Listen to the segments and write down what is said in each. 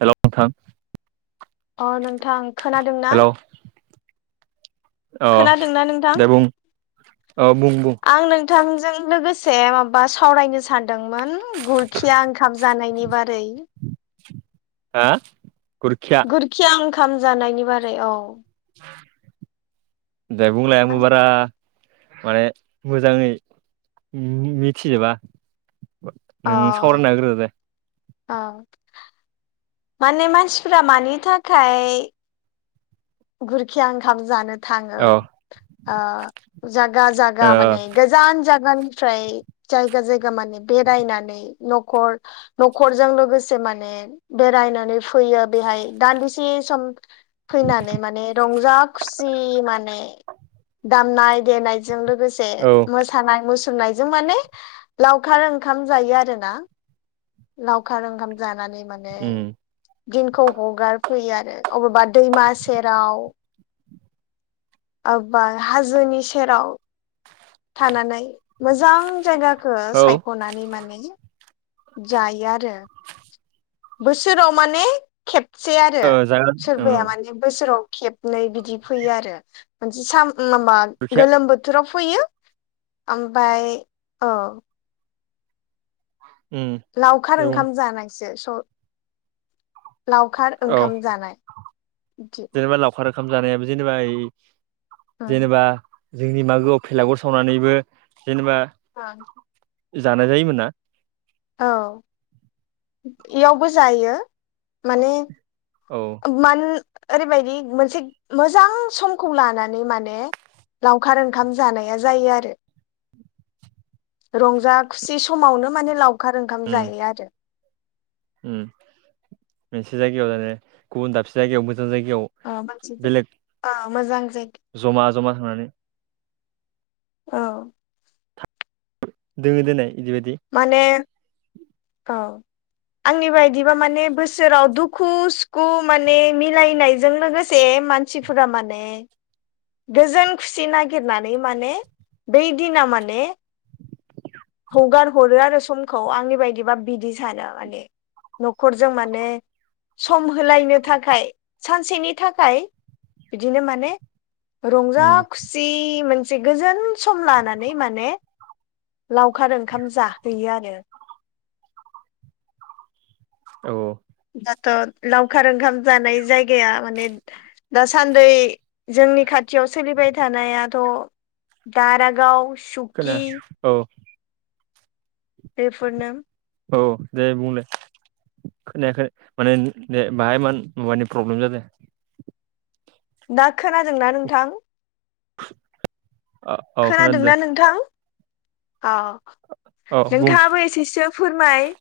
Hello नोंथां अ नोंथां खोनादों ना? हेल' अ खोनादोंना नोंथां? दे बुं औ बुं बुं आं नोंथांजों लोगोस से माबा सावरायनो सानदोंमोन गुरखिया ओंखाम जानायनि बारै। हा गुरखिया गुरखिया ओंखाम जानायनि बारै औ। दे बुंलाय आंबो बारा माने मोजाङै मि-मिथिजोबा। नों अ सावरायना होग्रो दे। औ माने मानसिफ्रा मानि थाखाय गुरखिया ओंखाम जानो थाङो औ ओ जागा जागा ओ माने गोजान जा गानिफ्राय जायगा जायगा माने बेरायनानै नख'र नख'जों लोगोसे माने बेरायनानै फैयो बेहाय दान्दिसे सम फैनानै माने रंजा खुसि माने दामनाय देनाय जों लोगोसे औ मोसानाय मु सुरनायजों माने लावखार ओंखाम जायो आरोना। लावखार ओंखाम जानानै माने उम दिनखौ हगारफैयो आरो अबेबा दैमा सेराव अबबा हाजोनि सेराव थानानै। मोजां जायगाखौ औ सायख'नानै माने जायो आरो। बोसोराव माने खेबसे आरो ओ जागोन उम सोरबाया माने बोसोराव खेबनै बिदि फैयो आरो मोनसे सा माबा गुरखिया गोलोम बोथोराव फैयो ओमफाय औ उम लावखार दे बुं ओंखाम जानायासो स लावखार औ ओंखाम जानाय। बिदि जेनेबा लावखार ओंखाम जानायाबो जेनेबा ऐ उम जेनेबा जोंनि मागोआव फेलागुर सावनानैबो जेनेबा आं जानाय जायोमोन ना। औ इयावबो जायो। माने औ मान ओरैबायदि मोनसे मोजां समखौ लानानै माने लावखार ओंखाम जानाया जायो आरो। रंजा खुसि समावनो माने लावखार ओंखाम जायो आरो। ओम मोनसे जायगायाव जायो गुबुन दाबसे जायगायावबो गोजान जायगायाव औ बेलेग मोजां जायगा जमा जमा थांनानै औ। दोङो दोनै माने औ। आंनि बायदिबा माने बोसोराव दुखु सुखु माने मिलायनायजों लोगोसे मानसिफोरा माने गोजोन खुसि नागिरनानै माने बै दिना माने हगार हरो आरो समखौ आंनि बायदिबा बिदि सानो माने न'खरजों माने सम होलायनो थाखाय सानसेनि थाखाय बिदिनो माने औ रंजा खुसि मोन से गोजोन सम लानानै माने लावखार ओंखाम जाहैयो आरो। औ। दाथ' लावखार ओंखाम जानाय जायगाया माने दासान्द जोंनि खा टियाव सोलिबाय थानायाथ' दारागाव खोना सुकि औ। बेफोर नो‌ औ दे बुंलाय। खोनायाखै माने बाहाय मा-मबाइनि प्रब्लेम जादों। दा खोनादोंना नोंथां? औ खोनादों दे खोनादोंना नोंथां? औ औ बुं नोंथाङाबो एसेसो फोरमाय।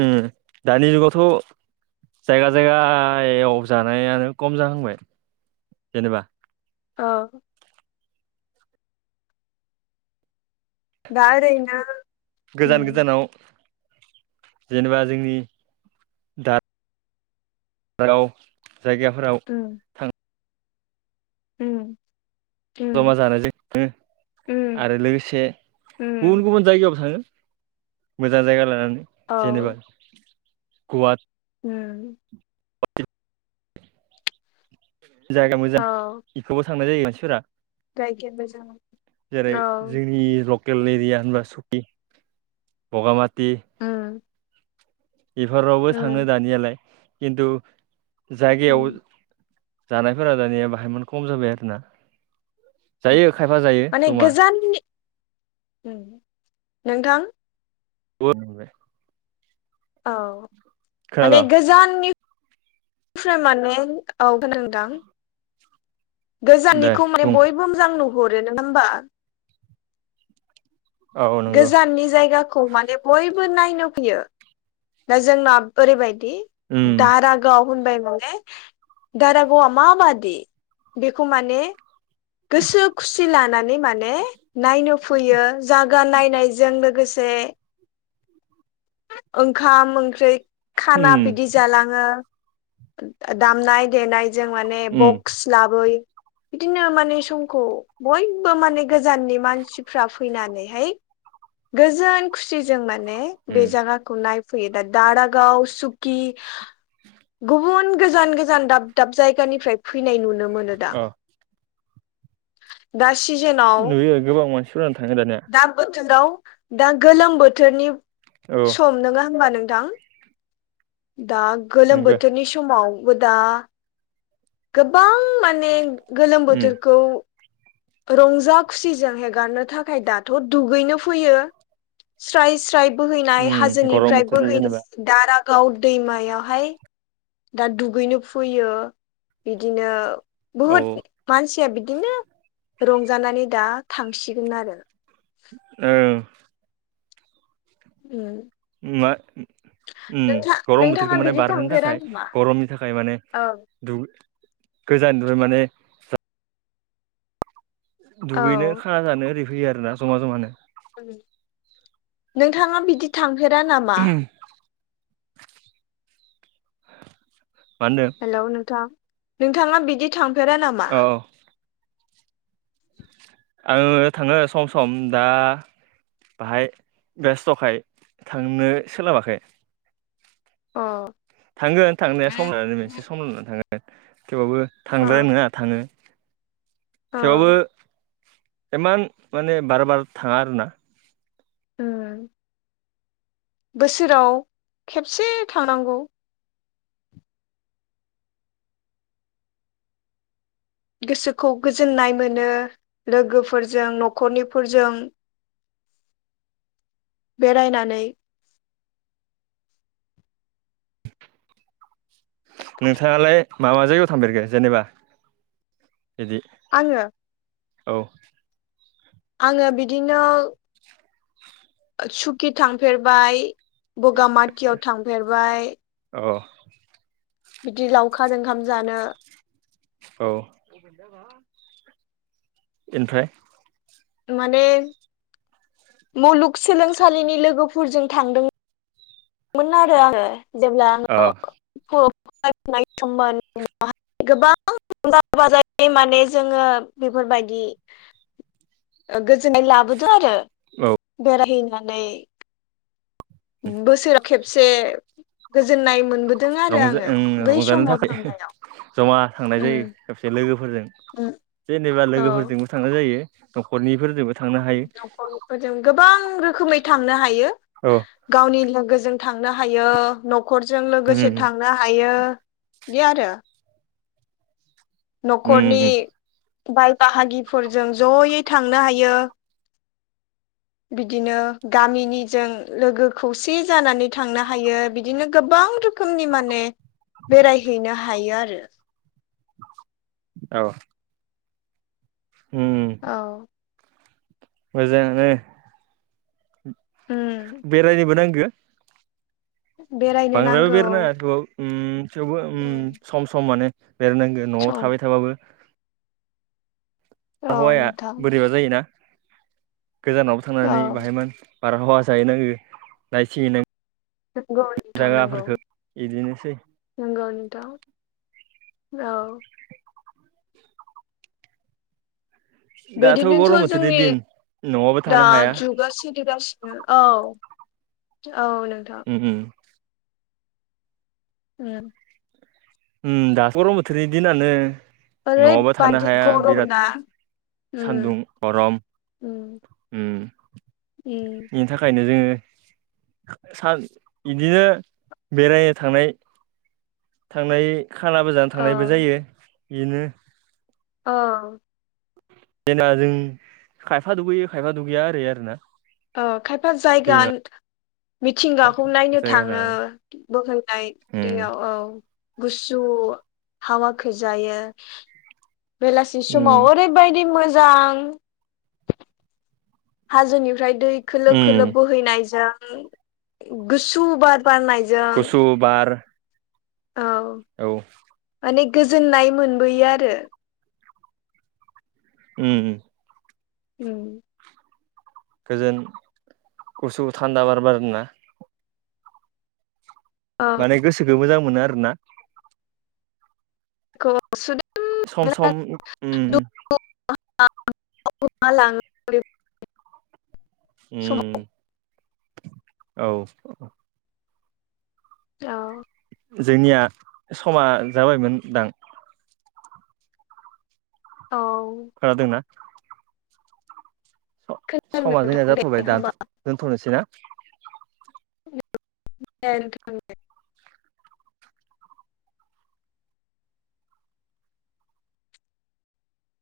उ दानि जुगावथ' जायगा जायगायाव जानायानो खम जाहांबाय जेनेबा। औ। दा ओरैनो गोजान उम गोजानाव जेनेबा जोंनि राव जायगाफोराव उम थां उम जमा उम जानायजों उम आरो लोगोसे उम गुबुन गुबुन जायगायाव थाङो। मोजां जायगा लानानै औ। गुवाद ओं [unintelligible] जायगा मोजां औ बेखौबो थांनाय जायो मानसिफोरा। जायखिबो जों जेरै औ जोंनि र लकेल एरिया होनबा सुखि बगामा उम बेफोरावबो थाङो उम दानियालाय खिन्थु जायगायाव उम जानायफोरा दानिया बाहायमोन खम जाबाय आरोना। जायो खायफा जायो माने जमा। गोजाननि उम नोंथां [unintelligible] औ माने खोनादों गोजाननि फ्राय माने औ खोनादों नोंथां। दे गोजाननिखौ माने बुं बयबो मोजां नुहरो नङा होमबा? औ नंगौ गोजाननि जायगाखौ माने बय बो नायनो फैयो दा जोंना ओरैबायदि उम दारागाव होनबाय माने दारागावआ माबादि बेखौ माने गोसो खुसि लानानै माने नायनो फैयो जा गा नायनायजों लोगोसे ओंखाम ओंख्रै खाना उम बिदि जालाङो दामनाय देनाय जों माने उम बक्स लाबोय बिदिनो मा ने समखौ बयबो माने गोजाननि मानसिफ्रा फैनानैहाय गोजोन खुसिजों माने उम बे जागाखौ नाय फैयो दा दारागाव सुखि गुबुन गोजान गोजान दाब दाब जायगानिफ्राय फैनाय नुनो मोनो दा। अ दा सिजेनाव नुयो गोबां मानसिफोरानो थाङो दानिया दा बोथोराव दा गोलोम बोथोरनि औ सम नोङा होनबा नोंथां? दा गोलोम नंगौ बोथोरनि समावबो दा गोबां माने गोलोम उम बोथोरखौ रंजा खुसिजों हेगारनो थाखाय दाथ' दुगैनो फैयो। स्राय स्राय बोहैनाय उम गरम हाजोनिफ्राय बोथोरनि बोहै जेनेबा दारागाव दैमायावहाय दा दुगैनो फैयो बिदिनो औ बहुत मानसि या बिदिनो रंजानानै दा थांसिगोन आरो। औ। ओम। ओम मा ओम ओम गरम नोंथाङा बोथोरखौ माने बिदि बारहोनो थांफेरा थाखाय नामा गरमनि थाखाय माने औ दुग गोजाननिफ्राय माने [unintelligible] दुगैनो औ खाना जानो ओरै फैयो आरोना जमा जमानो। नोंथाङा बिदि थांफेरा नामा? होनदों हेलौ नोंथां नोंथाङा बिदि थांफेरा नामा? औ औ आङो थाङो सम सम दा बाहाय बेस्थखाय थांनो सोलाबाखै अ थांगोन थांनाया सम लानानै मोनसे सम लानानै थांगोन थेवबाबो अ थांदायनाय नङा थाङो थेवबो अ इमान माने बार बार थाङा आरोना ओम बोसोराव खेबसे थांनांगौ गोसोखौ गोजोननाय मोनो लोगोफोरजों न'खरनिफोरजों बेरायनानै नोंथाङालाय माबा जायगायाव थांफेरगो जेनेबा बिदि आङो औ आङो बिदिनो सुकि थांफेरबाय बगामाथियाव थांफेरबाय औ बिदि लावखार ओंखाम जानो औ ओनिफ्राय माने मुलुगसोलोंसालिनि लोगोफोरजों थांदों मोन आरो आङो जेब्ला अ आङो [unintelligible] [unintelligible] माने जोङो बेफोरबायदि ओ गोजोननाय लाबोदो आरो औ बेरायहैनानै बोसोराव खेबसे गोजोननाय मोनबोदों आरो रंजा आङो बै रंजानो समाव थाखाय थांनायाव जमा थांनाय उम जायो सबसे लोगोफोर फोरजों उम जेनेबा औ लोगोफोरजोंबो थांनाय जायो न'खरनिफोरजोंबो थांनो हायो नखरफोरजों गोबां रोखोमै थांनो हायो गावनि लोगोजों थांनो हायो न'खरजों उम लोगोसे थांनो हायो बिदि आरो उम न'खरनि उम बाय बाहागिफोरजों जयै थांनो हायो बिदिनो गामिनिजों लोगो खौसे जानानै थांनो हायो बिदिनो गोबां रोखोमनि माने बेरायहैनो हायो आरो औ औ मोजांआनो उम बेरायनोबो नांगौ बेरायनो बांद्रायल' नांगौ बेरायनाङा थ' ओम थेवबो ओम सम सम माने बेरायनांगोन न'आव सम थाबाय थाबाबो औ आबहावाया नोंथां बोरैबा जायोना गोजानावबो थांनानै औ बाहायमोन बारहावा जाहैनांगो नायथिंहैनां नोंगौ नोथां नगौ। इदिनोसै नोंगौ नों थां औ। दाथ' गरम बिदिनोथ' बोथोरनि जोंनि दिन न'आवबो दा थानो हाया जुगा सोलिगासिनो। औ औ नोंथां। उम उम उम उम दाथ' गरम बोथोरनि दिनानो। न'आवबो थानो ओरैबादि हाया गरम बिराद ना उम सान्दुं गरम। उम उम बेनि थाखायनो जोङो सान इदिनो बेरायनो थांनाय। थांनाय खानाबो जानो औ थांनायबो जायो बेनो। अह। जेना जों खायफा दुगैयो खायफा दुगैया ओरै आरोना। ओ खायफा जायगा दैमा मिथिंगाखौ नायनो जायगा थाङो लानानै बोहैनाय उम दैयाव औ। गुसु हावाखो जायो। बेलासि उम समाव ओरैबायदि मोजां हाजोनिफ्राय दै खोलो उम खोलो बोहैनायजों गुसु बार बारनायजों। गुसु बार औ औ माने गोजोननाय मोनबोयो आरो। उम उम गोजोन गुसु थान्दा बार बारोना औ माने गोसोखो मोजां मोनो आरोना। बेखौ सम सम अम [unintelligible] समाव अम औ औ जोंनिया समा जाबायमोनदां औ खोनादोंना खोनादों स-समा जोंनिया नोंथां दे जाथ'बाय दानथ' होमबा दोन्थ'नोसै ना [unintelligible]